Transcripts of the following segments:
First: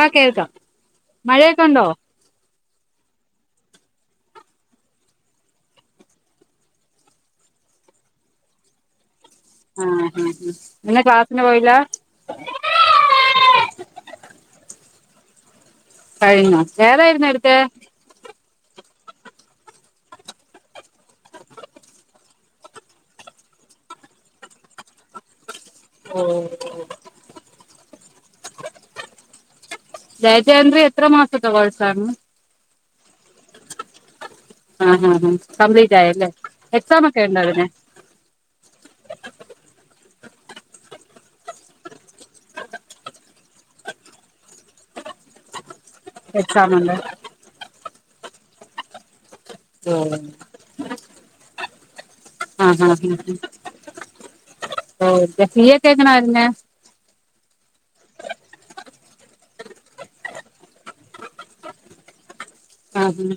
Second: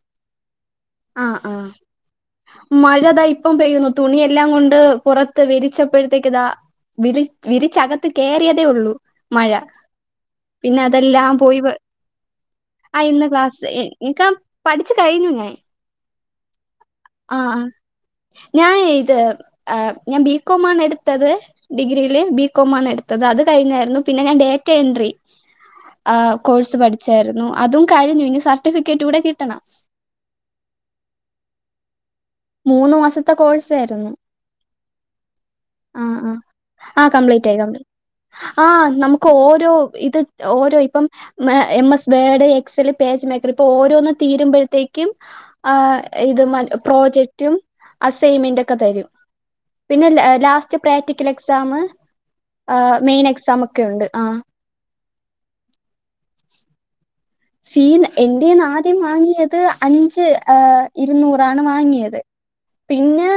ആഹ് കേൾക്കാം മഴയൊക്കെണ്ടോ മഴ താ ഇപ്പം പെയ്യുന്നു. തുണിയെല്ലാം കൊണ്ട് പുറത്ത് വിരിച്ച പ്പോഴത്തേക്കതാ വിരി വിരിച്ചകത്ത് കയറിയതേ ഉള്ളൂ. മഴ, ആഹ് ആഹ് പിന്നെ ഇന്ന് അതെല്ലാം ക്ലാസ്സിന് പോയി. പോയില്ല ആഹ്, ഇന്ന് ക്ലാസ് നിക്കാ പഠിച്ചു കഴിഞ്ഞു ഞാൻ. കഴിഞ്ഞോ, ഏതായിരുന്നു ആഹ് എടുത്തെ. ആഹ് ഞാൻ ഇത്, എ ഞാൻ ബികോം ആണ് എടുത്തത്. ഡിഗ്രിയിയില് ബി കോം ആണ് എടുത്തത്. അത് കഴിഞ്ഞായിരുന്നു. പിന്നെ ഞാൻ ഡേറ്റ എൻട്രി. ആഹ്, കോഴ്സ് പഠിച്ചായിരുന്നു. അതും കഴിഞ്ഞു. ഇനി സർട്ടിഫിക്കറ്റ് കൂടെ കിട്ടണം ദയജയ അന്ദ്രെ എത്ര മാസത്തെ കോയ് സായിരുന്നു. മൂന്ന് മാസത്തെ കോഴ്സ് ആയിരുന്നു. ആഹ്, ആഹ്, ആഹ് കംപ്ലീറ്റ് ആയല്ലേ? എക്സാം ഒക്കെ ഉണ്ടോ? കംപ്ലീറ്റ് ആയി അതിന്. കംപ്ലീറ്റ് ആഹ്, നമുക്ക് ഓരോ, ഇത് ഓരോ ഇപ്പം. മ, M S Word, Excel PageMaker, ഇപ്പൊ ഓരോന്ന് തീരുമ്പോഴത്തേക്കും ആഹ്. ഇത് മ എക്സാം ഉണ്ട് പ്രോജക്ടും, അസൈമെന്റ ഒക്കെ തരും. പിന്നെ ഓഹ് ലാസ്റ്റ്. പ്രാക്ടിക്കൽ എക്സാം, ആഹ് മെയിൻ എക്സാം ഒക്കെ ഉണ്ട്. ആഹ്. ആഹ്, ഫീ ഒക്കെ എങ്ങനെ വരുന്ന. ഫീ എന്റെന്ന് ആദ്യം വാങ്ങിയത് അഞ്ച്, ആഹ്, ഇരുന്നൂറാണ് വാങ്ങിയത്. ആഹ് പിന്നെ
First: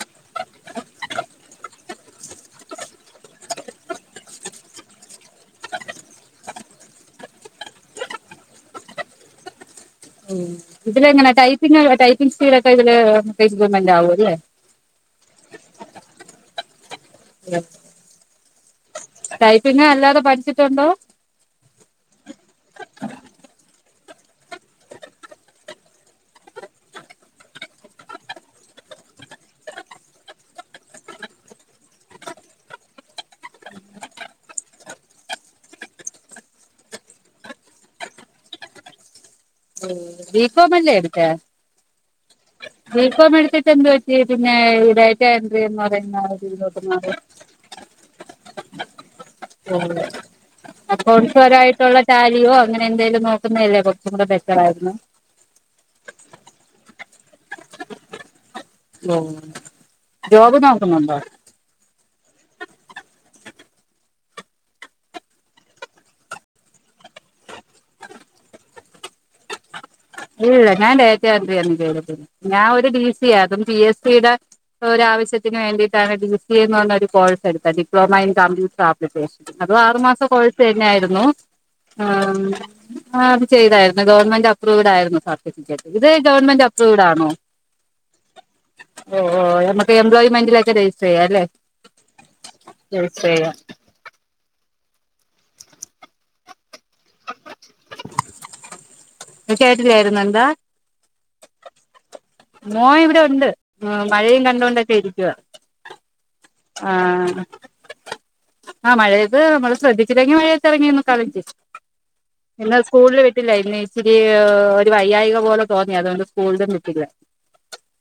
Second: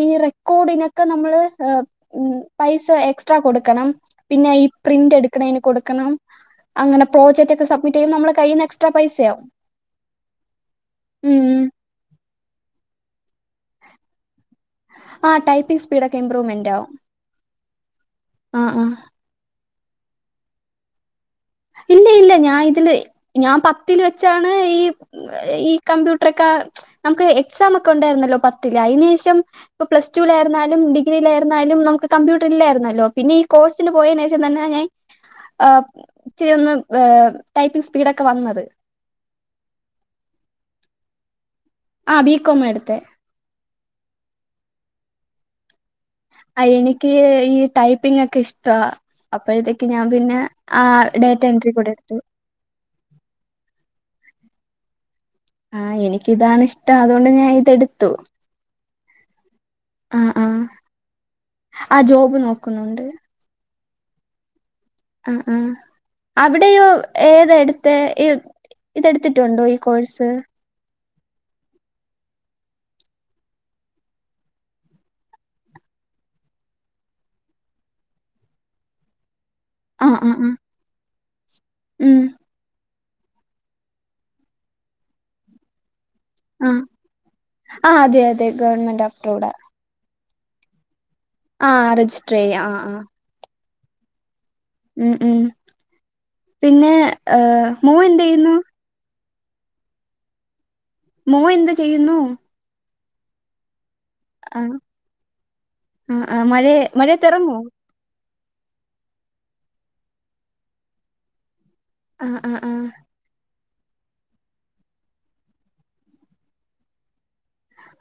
ഈ റെ കൂടിനൊക്കെ നമ്മള് ഹ്, ഉം പൈസ എക്സ്ട്രാ കൊടുക്കണം. പിന്നെ ഈ പ്രിന്റ് എടുക്കണെന് കൊടുക്കണം. അങ്ങനെ പ്രോജക്ട് ഒക്കെ സബ്മിറ്റ് ചെയ്യുമ്പോ, നമ്മള കയ്യീന്ന് എക്സ്ട്രാ പൈസ യാകും. ഉം ഇതിലെങ്ങനെ ടൈപ്പിങ് ടൈപ്പിംഗ് സ്പീഡ്ക്കെ ഇതില് [unintelligible] ണ്ടാവും അല്ലേ. ആഹ്, ടൈപ്പിങ് സ്പീഡ് ഒക്കെ ഇമ്പ്രൂവ്മെന്റാവും. [unintelligible] ആഹ്, ആഹ് ടൈപ്പിങ്ങല്ലാതെ പഠിച്ചിട്ടുണ്ടോ? ഇല്ല, ഇല്ല ഞാൻ ഇതില് ഞാൻ പത്തില് വെച്ചാണ് ഈ ഈ കമ്പ്യൂട്ടറൊക്കെ നമക്ക് എക്സാമൊക്കെ ഉണ്ടായിരുന്നല്ലോ? പത്തില് അതിന് ശേഷം. ഇപ്പ, പ്ലസ് ടുലായിരുന്നാലും, ഡിഗ്രി യിലായിരുന്നാലും, നമുക്ക് കമ്പ്യൂട്ട റിലായിരുന്നല്ലോ? പിന്നെ ഈ കോഴ്സ് പോയേനേഷം തന്നെ ഞാൻ, ഏഹ്. ച്ചിരിയൊന്ന്, ഏ ടൈപ്പിങ്ങ്സ്പീഡൊക്കെ വന്നത്. ബീ കോ മല്ലെ, എടുത്തേ? ആഹ്, ബീ കോ മാട്ത്തെ. ബീ കോ മെടുത്തിട്ടെന്തു പറ്റി, പിന്നെ, ഈ ഡേറ്റയൻട്രി എന്ന് പറയുന്ന തിലോട്ട് മാറി. ടൈപ്പിങ്ങൊക്കെ ഇഷ്ടവാ. അപ്പോഴത്തേക്ക് ഞാൻ പോകുന്നത് പിന്നെ ആഹ്, ഡേറ്റ എൻട്രി കൂടെ എട്ത്തു. അങ്ങന എന്തേലും നോക്കു ന്നതല്ലേ? കൊറച് കൂടെ ബെറ്ററായിരുന്ന്. ആഹ്, എനിക്കിതാണിഷ്ടം. അതൊണ്ട് ഞാൻ ഇതെടുത്തു. [unintelligible] ആഹ്, ആഹ്, നോക്കുന്നുണ്ടോ ആഹ് ജോബ്, നോക്കുന്നുണ്ട്. ആഹ്, ആഹ് അവിടെ യോ? ഏത ഇട്ത്തെ ഇ ഇതെടുത്തിട്ടുണ്ടോ? ഈ കോഴ്സ്. ഇല്ല, ഞാൻ ഡേറ്റ എൻട്രിയാര്ന്ന് ചെയ്തിട്ടുള്ളത്, ഞാൻ ഒരു ഡി സി അതും പി എ സ് സി ടെ ഒരാ വശ്യത്തിന് വേണ്ടിയിട്ടാണ് ഡി സി എ എന്ന് പറയുന്ന ഒരു കോഴ്സ് എടുത്തത്. Diploma in computer application. അപ്പൊ, ആറു ആ മാസ ആ ആ കോഴ്സ് തന്നെ ആയിരുന്നു. ഉം ആഹ്. ആഹ്, അത് ചെയ്താര്ന്ന്, ഗവൺമെന്റ് അപ്രൂവ്ഡ ആയിരുന്നു സാ [unintelligible] ഇത് ആ ഗവൺമെന്റഅപ്രൂവഡാണോ ആ അതെ അതെ ഗവൺമെന്റ് അപ്രൂവ്ഡ് [unintelligible] എംബ്ലോയ്മെൻ്റിലക്കെ രജിസ്റ്ററെയാല്ലേ ആഹ് രജിസ്റ്റർയ്യാ ആഹ് ആഹ് ചെയ്യാ ഉം ഉം പിന്നെ ഏഹ് മോനെന്തയ്യുന്നു കേട്ടില്ലായിരുന്നു എന്താ മോ എന്ത്ചെയ്യുന്നു മോ ഇവിടെണ്ട് മഴയും ആഹ് കണ്ടുകൊണ്ടൊക്കെ ഇരിക്ക ആഹ് ആഹ് മഴേ മഴേത്തറങ്ങോ ആഹ് മഴയത്ത് നമ്മള് ശ്രദ്ധിച്ചില്ലെങ്കി മഴയത്തിയറങ്ങിയന്ന് കളിക്കും ആഹ് ആഹ് ആഹ് സ്കൂള് വിട്ടില്ല ഇന്ന് ഇച്ചിരി എഹ് ഒരു വയ്യായിക പോലെ തോന്നി അതോണ്ട് സ്കൂളിലു വിട്ടില്ല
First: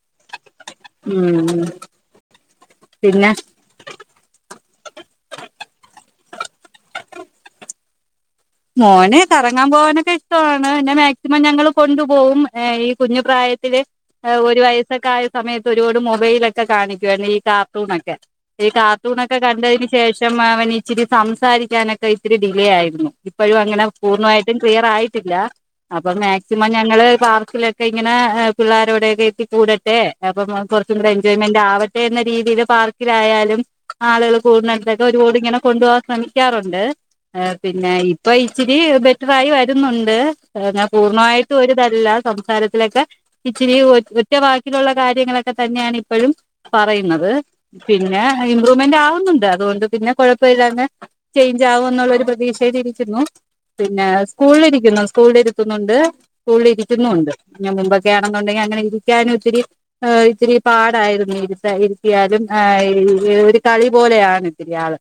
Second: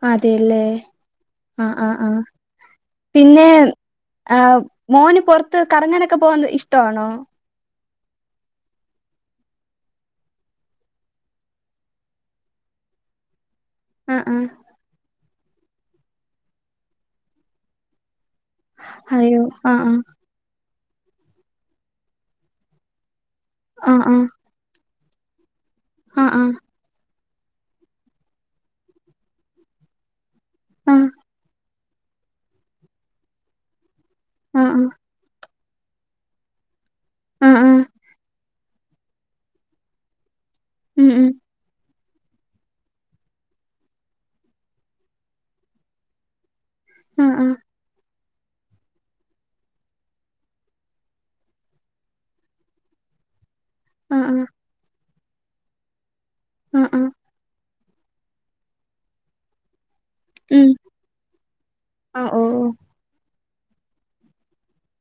അതെല്ലേ ഉം ആഹ് ആഹ് ആഹ് പിന്നെ ആഹ് മോന് പൊർത്ത് കറങ്ങനൊക്കെ പോന്നത് ഇഷ്ടാണോ മോന് കറങ്ങാൻ പോകാനൊക്കെ ഇഷ്ടവാണ് പിന്നെ മാക്സിമം ഞങ്ങള് കൊണ്ടുപോവുംഏ ഈ കുഞ്ഞുപ്രായത്തില് ആഹ് ആഹ് ഒരു വയസ്സൊക്കെയായ സമയത്ത് ഒരുപാട് മൊബൈലൊക്കെ കാണിക്കുവാര്ന്ന് ഈ കാർട്ടൂണൊക്കെ ഈ കാർട്ടൂണൊക്കെ അയ്യോ ആഹ് കണ്ടയിന് ശേഷം അവനിച്ചിരി സംസാരിക്കാനൊക്കെ ഇത്തിരി ഡിലേയായിരുന്നു. ഇപ്പഴും അങ്ങനെ ആഹ് ആഹ് പൂർണ്ണായിട്ടും ക്ലിയറായിട്ടില്ല അപ്പൊ ആഹ് മാക്സിമം ഞങ്ങള് പാർക്കിലൊ ക്കെ ഇങ്ങനെ പിള്ളോരോടെയക്കെ എത്തി കൂടട്ടെ അപ്പം [unintelligible] ആഹ് കൊർച്ചുകൂടെ എൻജോയ്മെന്റ് ആവ ട്ടെന്നരീതില് പാർക്കിലായാലും ആളുകൾ ആഹ് ആഹ് ആഹ് കൂടുന്നോട്തൊക്കെ ഒരുപാടിങ്ങനെ കൊണ്ടുപോവാൻ ശ്രമിക്കാറുണ്ട് ആഹ് ആഹ് പിന്നെ ഇപ്പൊ ഇച്ചിരി ബെറ്ററായി വരുന്നുണ്ട് ഞാൻ ഉം ഉം പൂർണ്ണമായിട്ടും ഒരുതല്ല സംസാരത്തിലൊക്കെ ഇച്ചിരി ഒറ്റ് ഒറ്റവാക്കിലുള്ള കാര്യങ്ങളൊക്കെ തന്നേണ് ഇപ്പഴും ആഹ് പറയുന്നത് ആഹ് പിന്നെ ഇംമ്പ്രൂവമെന്റ് ആവുന്നുണ്ട് അതുകൊണ്ട് പിന്നെ കൊഴപ്പയില്ലാന്ന് ചേഞ്ച് ആവുന്നുള്ളരു പ്രതീക്ഷയിലിരി ക്കുന്നു പിന്നെ ആഹ് സ്കൂളിരിക്കുന്നു സ്കൂളിരുത്തുന്നുണ്ട് ആഹ് ആഹ് സ്കൂളിരിക്കുന്നുണ്ട് മുമ്പൊക്കെയണെന്നുണ്ടെങ്കിൽ അങ്ങനെ ഇരിക്കാനും ഒത്തിരി ഹാ ഇത്തിരി ഉം പാടായിരുന്നു ഇരുത്ത ആഹ് ഓ ഇരിത്തിയാലും ആഹ് [unintelligible] ഒരു കളിപോലെയാണിത്തിരിയാള്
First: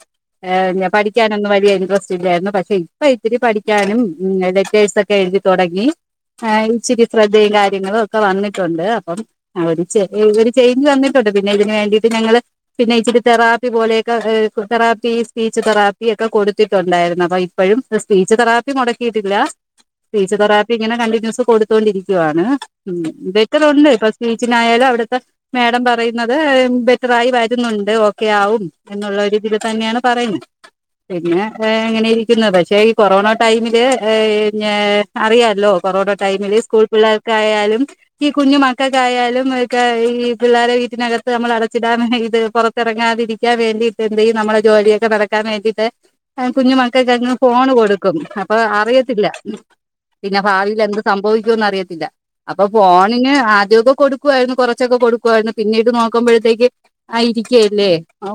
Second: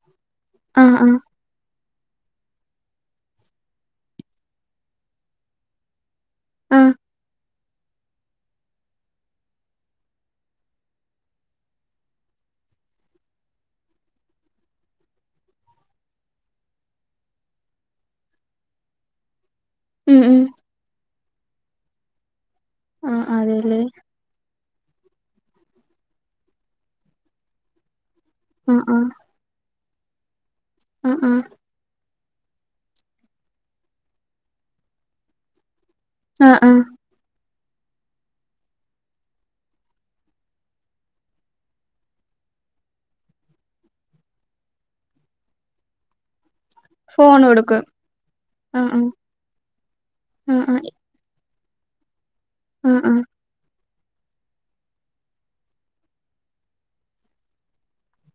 ഏഹ് ആഹ് ആഹ് പഠിക്കാനൊന്നും വലിയ ഇൻട്രസ്റ്റല്ലായിരുന്നു പക്ഷെ ഇ ഇപ്പ ഇത്തിരി പഠിക്കാനും ഉം ലെറ്റേഴ്സ് ഒക്കെ എഴുതി തൊടങ്ങി ഏഹ് ആഹ് ഇച്ചിരി ശ്രദ്ധയും കാര്യങ്ങളും ഒക്കെ വന്നിട്ടുണ്ട് അപ്പം ഒരു ഒരു ചേഞ്ച് വന്നിട്ടുണ്ട് പിന്നെ ഇതിന് വേണ്ടിയിട്ട് ഞങ്ങള് പിന്നെ ഇച്ചിരി തെറാപ്പി പോലെയൊക്കെ ഏ തെറാപ്പി സ്പീച്ച് തെറാപ്പി ഒക്കെ കൊടുത്തിട്ടുണ്ടായിരുന്നു അപ്പൊ ഇ ഇപ്പോഴും സ്പീച്ച് തെറാപ്പി മുടക്കിട്ടില്ല ഉം സ്പീച്ച് ഉം തെറാപ്പി ഇങ്ങനെ കണ്ടിന്യൂസ് കൊടു ത്തോണ്ട്രിക്കാണ് ഉം ആഹ് അതെല്ലേ ബെറ്ററുണ്ട് ഇപ്പം സ്പീച്ചിനായാലും അവിടുത്തെ മാേഡം പറയുന്നത് ബെറ്ററായി വരുന്നുണ്ട് ഓ ക്കെ ആവും ആഹ് ആഹ് എന്നുള്ളര്‌ത് തന്നെയാണ് പറയുന്നെ ആഹ് പിന്നെ ആഹ് എങ്ങനെ ഇരി ക്കുന്നത് പക്ഷേ ഈ കൊറോണ ടൈമില് ഏഹ് ഏഹ് അറിയാല്ലോ കൊറോണ ടൈമില് ആഹ് ആഹ് സ്കൂൾ പിള്ളേർ ക്കായാലും ഈ കുഞ്ഞു മക്കക്കായാലും ഇക്ക ഈ പിള്ളേരെ വീട്ടിനകത്ത് നമ്മൾ അടച്ചിടാൻ ഇത് പൊറ ത്തെറങ്ങാതിരിക്കാൻ വേണ്ടീട്ട് എന്ത് ചെയ്യും നമ്മുടെ ജോലിയൊക്കെ നടക്കാൻ വേണ്ടീട്ട് കുഞ്ഞു മക് ക്കങ്ങ് ഫോണ് കൊടുക്കും അപ്പൊ ആഹ് ആഹ് അറിയത്തില്ല പിന്നെ ആഹ് ഭാവിയിൽ എന്ത് സംഭവിക്കുംന്ന് അറിയത്തില്ല അപ്പൊ ആഹ് ഫോണിന് ആദ്യക്കെ കൊടു ക്കുവായിരുന്നു കൊറച്ചൊക്കെ കൊടുക്കുവായിരുന്നു പിന്നീട് നോക്കുമ്പോഴത്തേക്ക് ഇരിക്കല്ലേ ആ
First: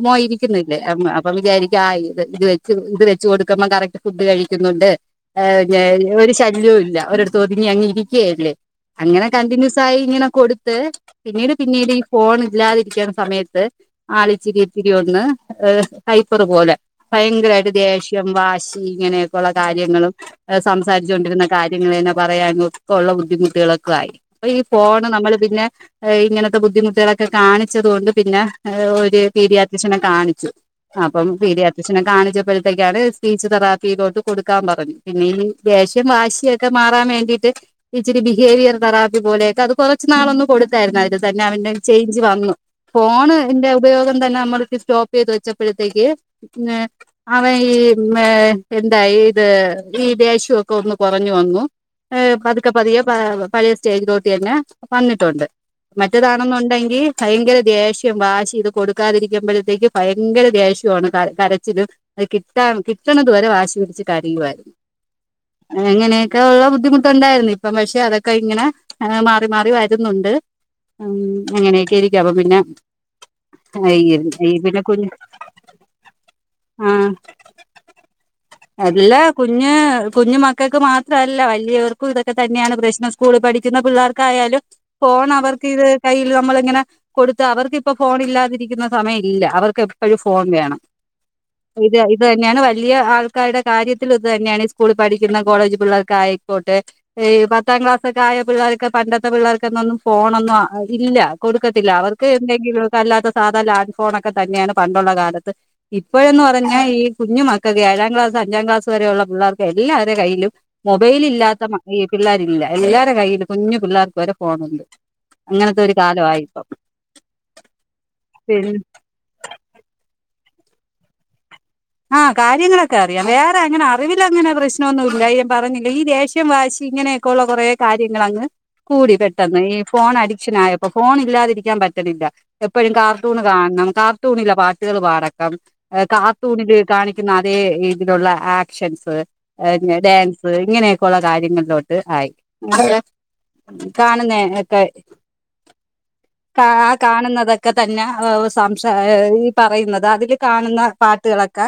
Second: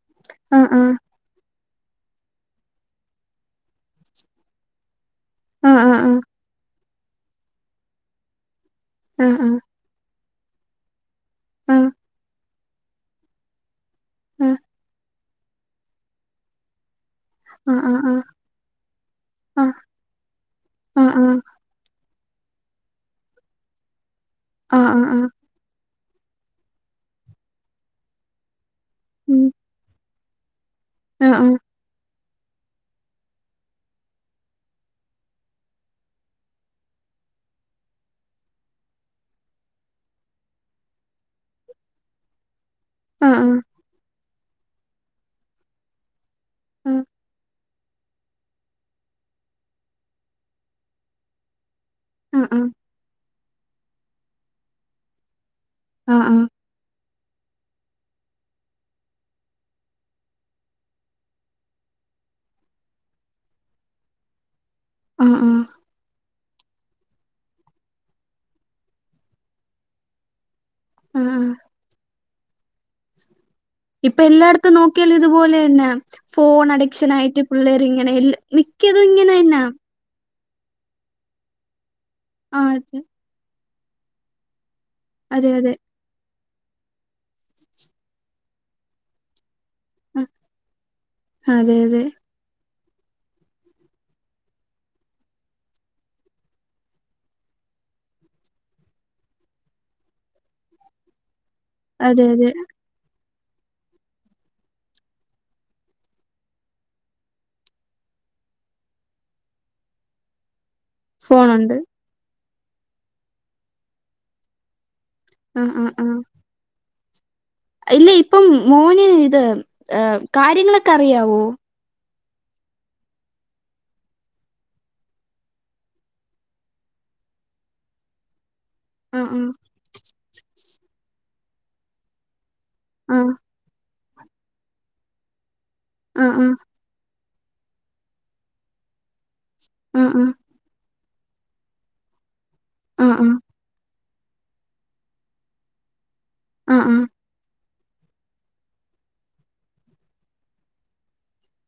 ആഹ് ആഹ് മോയിരിക്കുന്നില്ലേ അപ്പൊ വിചാരിക്ക ആ ഇത് ഇത് വെച്ച് ഇത് വെ കൊടുക്കുമ്പ കറക്ട് ഫുഡ് കഴിക്കുന്നുണ്ട് ആഹ് ആഹ് ആഹ് ആഹ് ഒരു ശല്യവും ഇല്ല ഒ ചോതിങ്ങി അങ്ങ് ഇരിക്കുകല്ലേ അങ്ങനെ ആഹ് ആഹ് ആഹ് കണ്ടിന്യൂസ് ആയി ഇങ്ങനെ കൊടുത്ത് പിന്നീട് ആഹ് പിന്നീട് ഈ ഫോൺ ഇല്ലാതിരിക്കൻ സമയത്ത് ആഹ് ആളിച്ചിരി ഇത്തിരി ഒന്ന് ഏഹ ഹൈപ്പർ പോലെ ഭയങ്കരട്ട ആഹ് ദേഷ്യം ആഹ് കുംവാശി ഇങ്ങനെയൊക്കെ ഉള്ള ആഹ് കാര്യങ്ങളും ആഹ് ആഹ് സംസരിച്ചുകൊണ്ടിരുന്ന കാര്യ തന്നെ പറയാന ഒക്കെ ഉള്ള ബുദ്ധിമുട്ടുകളൊക്കെ ആയി അപ്പൊ ഈ ആഹ് ആഹ് ഫോണ് ആഹ് നമ്മള് പിന്നെ ഇങ്ങനത്തെ ബുദ്ധിമുട്ടുകളൊക്കെ കാണിച്ചത് കൊണ്ട് പിന്നെ ഒരു ഉം പീടി ആട്രിസ്റ്റ് നെ കാണിച്ചു അപ്പം ആഹ് ആഹ് പീടി ആട്രിസ്റ്റ് നെകാണിച്ചപ്പോഴത്തേ അയാള് ഫീജ് തെറാപ്പിയിലോട്ട് കൊടുക്കാൻ പറഞ്ഞു പിന്നെ ഇനി ദേഷ്യം വാശിയ ഒക്കെ മാറാൻ വേണ്ടിയിട്ട് ഇച്ചിരി ബിഹേവിയർ തെറാപ്പി പോലെയൊക്കെ അത് കൊറച്ച് നാളൊന്നും കൊടുത്തായിരുന്നു അതില് തന്നെ അവന്റെ ചേഞ്ച് വന്നു ആഹ് ഫോണിന്റെ ഉപയോഗം തന്നെ നമ്മൾ സ്റ്റോപ്പ് ചെയ്ത് വെച്ചപ്പോഴത്തേക്ക് പിന്നെ ആഹ് ഇപ് ഈ എന്തായി ഇത് ഈ ദേഷ്യംക്കെ ഒന്ന് കുറഞ്ഞു വന്നു ആഹ് ആഹ് പതുക്കെ പതിയെ പഴയ സ്റ്റേജിലൊട്ടി തന്നെ വന്നിട്ടുണ്ട് ആഹ് ആഹ് മറ്റേതാണെന്നുണ്ടെങ്കിൽ ഭയങ്കര ദേഷ്യം വാശിയ്ത് കൊടുക്കാതിരിക്കുമ്പോഴത്തേക്ക് ഭയങ്കര ദേഷ്യമാണ് കരച്ചിലും അത് കിട്ടാൻ കിട്ടണതു വരെ വാശി പിടിച്ച് കരയുവായിരുന്നു ആഹ് ആഹ് എങ്ങനെയൊക്കെ ഉള്ള ബുദ്ധിമുട്ടുണ്ടായിരുന്നു ഇപ്പം പക്ഷെ അതൊക്കെ ഇങ്ങനെ മാറി മാറി വരുന്നുണ്ട് ഉം ആഹ് ആഹ് അങ്ങനെയൊക്കെ ഇരിക്കാം അപ്പൊ പിന്നെ ഇപ്പൊ ഈ എല്ലായിടത്തും പിന്നെ കുഞ്ഞ് നോക്കിയാലും ഇതുപോലെ തന്നെ ഫോൺ അഡിക്ഷൻ ആയിട്ട് പിള്ളേർ ഇങ്ങനെ മിക്കതും അല്ല ഇങ്ങനെ തന്നാ കുഞ് കുഞ്ഞു മക്കൾക്ക് മാത്രല്ല വലിയവർക്കും ഇതൊക്കെ തന്നെയാണ് ആഹ് പ്രശ്നം സ്കൂള പഠിക്കുന്ന പിള്ളേർക്കായാലും ഫോൺ അതെ അതെ അവർക്ക് അതെ ഇത് കയ്യിൽ നമ്മളിങ്ങനെ കൊടുത്ത് അവർക്കിപ്പോ ഫോൺ ഇല്ലാതിരിക്കുന്ന സമയം ഇല്ല അവർക്ക് എപ്പോ ഒരു ആഹ് ഫോൺ വേണം അതെ ഇത് അതെ ഇത് തന്നെയാണ് വലിയ ആൾ ആക്കാരുടെ കാര്യത്തിൽ ഇത് തന്നെയാണ് ഈ സ്കൂള പഠിക്കുന്ന കോളേജ് പിള്ളേർക്ക ആയിക്കോട്ടെ പത്താം ക്ലാസൊക്കെ ആയ പിള്ളേർക്ക് പണ്ടത്തെ പിള്ളേർക്ക്ന്നൊന്നും ഫോണൊന്നും ഇല്ല കൊടുക്ക ത്തില്ല അതെ അവർക്ക് അതെ എന്തെങ്കിലും അല്ലാത്ത സാധാ ലാൻഡ് ഫോൺൊക്കെ തന്നെയാണ് പണ്ടുള്ള കാലത്ത് ഇപ്പോഴന്ന് പറഞ്ഞാ ഈ കുഞ്ഞു മക്കക്ക് ഏഴാം ക്ലാസ് അഞ്ചാം ക്ലാസ് വരെയുള്ള പിള്ളേർക്ക് എല്ലാവരുടെ കയ്യിലും മൊബൈൽ ഇല്ലാത്ത ഫോണുണ്ട് പിള്ളാരില്ല എല്ലാരരുടെ കയ്യിയില് കുഞ്ഞു പിള്ളേർക്ക് വരെ ഫോണുണ്ട് ആഹ് അങ്ങനത്തെ ആഹ് ഒരു കാല ആഹ് വായിപ്പം ഇല്ല ഇപ്പം മോന് ഇത് കാര്യങ്ങളൊക്കെ അറിയാവോ ആഹ് കാര്യങ്ങളൊക്കെ അറിയാം വേറെ അങ്ങനെ അറിവൽ അങ്ങനെ പ്രശ്നമൊന്നും ഇല്ലായിയം പറഞ്ഞില്ല ഈ ദേഷ്യം വാശി ഇങ്ങനെ ക്കുള്ള കുറ കാര്യങ്ങളൾങ്ങ് കൂടി ആഹ് പെട്ടെന്ന് ഈ ഫോൺ അഡിക്ഷൻ ആയപ്പോ ഫോണില്ലാതിരിക്കാൻ പറ്റണില്ല. എപ്പഴും ആഹ് കാർട്ടൂണ് കാണണം കാർട്ടൂണിലെ പാട്ടുകള് പാടക്കം കാ ആഹ് ത് കാണിക്കുന്ന അതേയിലുള്ള ആക്ഷസ്‌ ആഹ് ഡാൻ ഇങ്ങനെയൊക്കെള്ള കാര്യങ്ങളിലോട്ട് ആയി ആഹ് കാണുന്നയെക്കെ കാ ആഹ് ആ ആഹ് കാണുന്നത് ഒക്കെ തന്നെ സംശ ഈ പറയ്ന്നത് അതിൽ കാണുന്ന പാട്ട്കളൊക്കെ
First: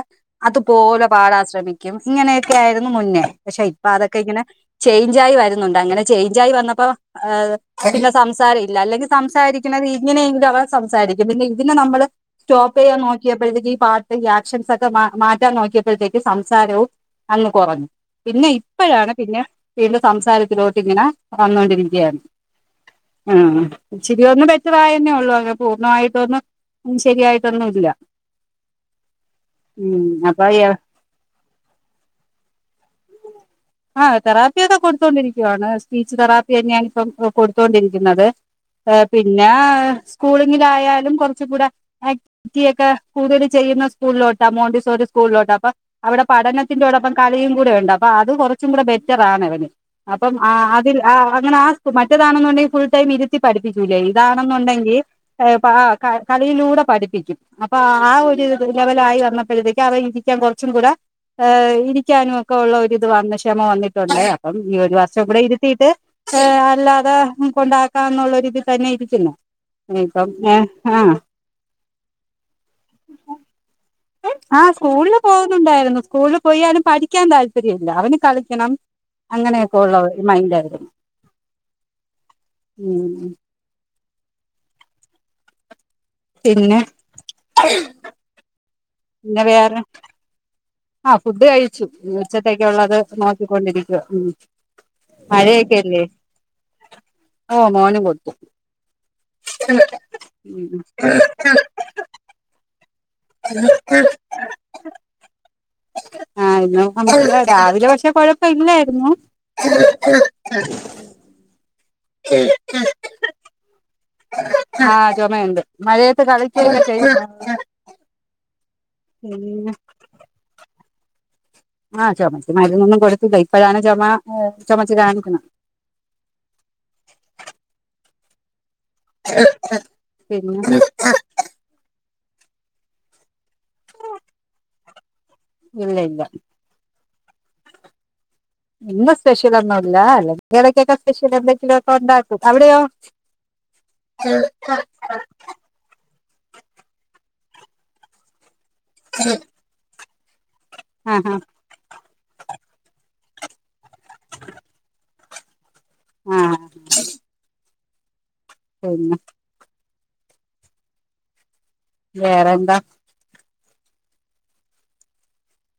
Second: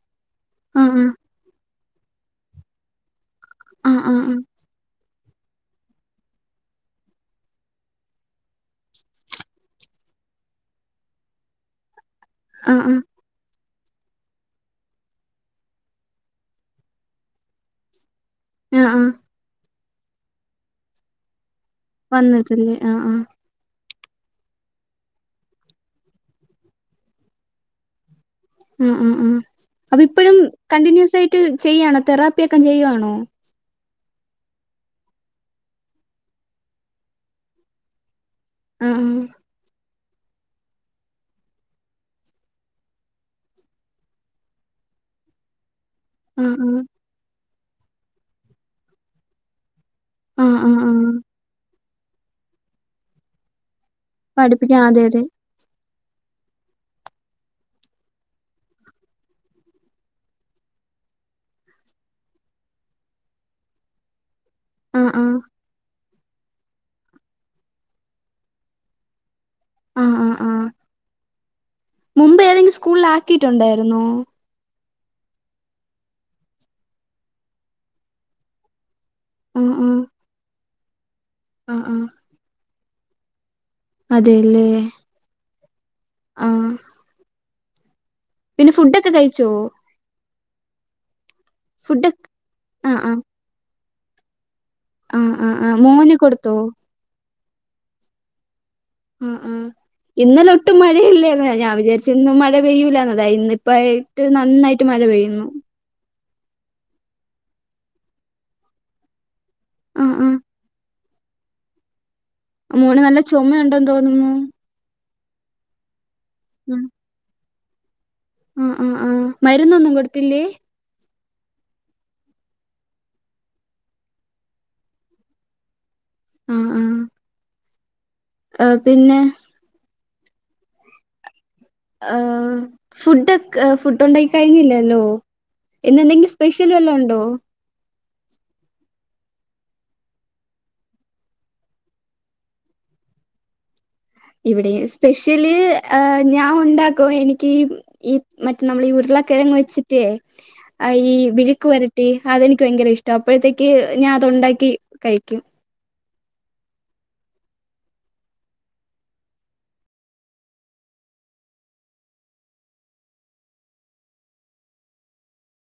ആഹ് അതുപോലെ ആഹ് പാടാശ്രമിക്കും ഇങ്ങനെയൊക്കെ ആരുന്നു മുന്നേ പക്ഷെ ഇപ്പൊ ആഹ് ആഹ് അതൊക്കെ ഇങ്ങനെ ആഹ് ചേയ്ഞ്ചായി വര്ന്നൊണ്ട് അങ്ങനെ ചേയ്ഞ്ചായി വന്നപ്പോ പിന്നെ സംസാരം ഇല്ല അല്ലെങ്കി സംസാരിക്കണ്ത് ഇങ്ങനെയെങ്കിലും അവർ സംസാരിക്കും പിന്നെ ഇതിനെ നമ്മള് സ്റ്റോപ്പ് ആഹ് ആഹ് ആഹ് ആഹ് ചെയ്യാ നോക്കിയപ്പോഴത്തേക്ക്‌ ഈ പാ ഈ ആക്ഷൻസ് ഒക്കെ മാ മാറ്റാൻ നോക്കിയപ്പോഴത്തേക്ക് സംസാരവും അങ്ങ് കൊറഞ്ഞു. പിന്നെ ആഹ് ആഹ് ഇപ്പഴാണ് പിന്നെ വീണ്ടും സംസാരത്തിലോട്ട് ഇങ്ങനെ വന്നോണ്ടിരി ത്ത്യേം വന്നിട്ടില്ലേ ആഹ് ആഹ്. ഇച്ചിരിയൊന്ന് ബെറ്ററായെന്നേ ഒള്ളൂ. അങ്ങ് പൂർണ്ണമായിട്ടൊന്നും ശെരിയായിട്ടൊന്നുംല്ല. ആഹ് ആഹ് ആഹ്. അപ്പ ഇപ്പഴും അപ്പൊ കണ്ടിന്യൂസായിട്ട് ചെയ്യാണോ തെറാപ്പിയൊക്കെ ചെയ്യ്വാണോ? ആഹ് തെറാപ്പിയൊക്കെ കൊട്ത്തോണ്ടിരിക്കുവാണ് സ്പീച്ച് തെറാപ്പിയെന്നെയാണ് ഇപ്പം കൊട്ത്തോണ്ടിരിക്ക്‌യുന്നത്. ആഹ് പിന്നെ സ്കൂളിങ്ങിലായാലും കൊറച്ചുംകൂടെ ആക് റ്റിയൊക്കെ കൂടുതലും ചെയ്യ്ന്ന സ്കൂളിലോട്ടാ മോണ്ടിസോറി സ്കൂളിലോട്ടാ. അപ്പ അവ്ടെ ആഹ് പഠനത്തിൻ്റോടൊപ്പം കളിയും കൂടെയുണ്ട് അപ്പൊ അത് കൊറച്ചും കൂടെ ബെറ്ററാണ് ഇവന്. അപ്പം ആഹ് ആ ആഹ് ആഹ് അതിൽ ആഹ് ആഹ് ആ അങ്ങനെ ആ സ് മറ്റേതാണെന്നുണ്ടെങ്കി ഫുൾ ടൈം ഇരുത്തി പഠിപ്പിക്കൂലേയ്. പഠിപ്പിക്കാൻ ഇതാണെന്നുണ്ടെങ്കി അതെ അതെ ഏഹ് പ ആഹ് ക കളിയിലൂടെ പഠിപ്പിക്കും. അപ്പൊ ആ ഒരു ദ് ലെവലായി വന്നപ്പഴ്ത്തെക്ക്‌ അവൻ ഇരിക്കാൻ കൊറച്ചും കൂടെ ഏഹ് ഇരിക്കാനും ഒക്കെ ഉള്ള ഒരിത് വന്ന് ക്ഷമ വന്നിട്ടൊണ്ട് അപ്പം ഈ ഒര് ആഹ് വർഷം ആഹ് കൂടെ ഇര്ത്തീട്ട്, ഏഹ് അല്ലാതെ കൊണ്ടാക്കാം എന്നുള്ള ഒരിതി തന്നെ ഇരിക്കുന്നു. ആഹ് ഇനിപ്പം ആഹ് ഏഹ് ആഹ്. മുമ്പ് ഏതെങ്കിലും സ്കൂളിലാക്കിയിട്ടുണ്ടായ്ര്ന്നോ? ആഹ് സ്കൂളിൽ പോകുന്നുണ്ടായ്ര്ന്നു സ്കൂളിൽ പോയാലും പഠിക്കാൻ താൽപര്യ ഇല്ല അവന് കളിക്കണം. ആഹ് അങ്ങനെയൊക്കെ ഉള്ള ആഹ് ഒര് മൈൻഡായിരുന്നു. ആഹ്. ഉം ഉം. അതേലേ. പിന്നെ. പിന്നെ ഫുഡ് പിന്നെ വേറെ ആഹ് ഫുഡ് കഴിച്ചു. ഫുഡ് ഇഞ്ഞ് ഉച്ചത്തേക്ക്യുള്ളത് ആഹ് നോ ആഹ് നോക്കികൊണ്ടിരിക്ക്യുവാ. ഉം ആഹ് ആഹ് മഴയൊക്കെ ആഹ് അല്ലേ? മോന് കൊടുത്തോ ഓഹ് മോനും കൊടുത്തു. ആഹ് ആഹ് ഇന്നലെ ഒട്ടും മഴയില്ലേര്ന്ന് ഞാൻ വിചാരി ച്ച് ഇന്നും മഴ പെയ്യൂലാന്ന് ദാ ഇന്ന് ഇപ്പ ഏട്ട് നന്നായിട്ട് ഉം മഴ പെയ്യുന്നു. ആഹ് ഇന്നും നമക്ക്‌ രാവിലെ പക്ഷെ കൊഴപ്പയില്ലാരുന്നു. ആഹ് ആഹ് മോന് നല്ല ചുമയുണ്ടെന്ന് തോന്ന്ന്നു. ആഹ് ചൊമയൊണ്ട് മഴയത്ത് കളിച്ചൊക്കെ ചെയ് ആഹ് ആഹ് ആഹ് മരുന്നൊന്നും കൊടുത്തില്ലേ? ആഹ് ചൊമക്ക്‌ മരുന്നൊന്നും കൊട്ത്തില്ല ഇപ്പഴാണ് ചൊമ ഏഹ് ചൊമച്ച് കാണിക്ക്ണേ. ആഹ് ആഹ്. ആഹ് പിന്നെ പിന്നെ ഏഹ് ഫുഡൊക് ഫുഡുണ്ടാക്കി കഴിഞ്ഞില്ലല്ലോ. ഇല്ല ഇന്ന് ഇല്ല എന്തെങ്കി സ്പെഷ് ല് വല്ലോണ്ടോ? ഇന്ന് സ്പെഷ്യൽ ഒന്നുല്ലാ അല്ലെങ്കി എടക്കെക്കെ സ്പെഷ്യൽ എന്തെങ്കിലും ഒക്കെ ഉണ്ടാക്കും. അവിടെയോ? [inaudible] ഇവിടെയും സ്പെഷ്യല് ഏഹ് ഞാൻ ഉണ്ടാക്കും എനിക്ക് ഈ ഈ മറ്റ നമ്മൾ ഈ ഉരുള് ള കിഴങ്ങ് വെച്ചിട്ടേ എഹ് ഈ ആഹ് ആഹ് വിഴുക്ക് വരട്ടി അതെനിക്ക് ഭയങ്കര ഇഷ് ട്ടാ. അപ്പഴ്ത്തേക്ക് ഞാൻ അത് ഉണ്ടാക്കി കഴിക്കും. ആഹ്... മ്ഷ് [unintelligible] വേറെന്താ?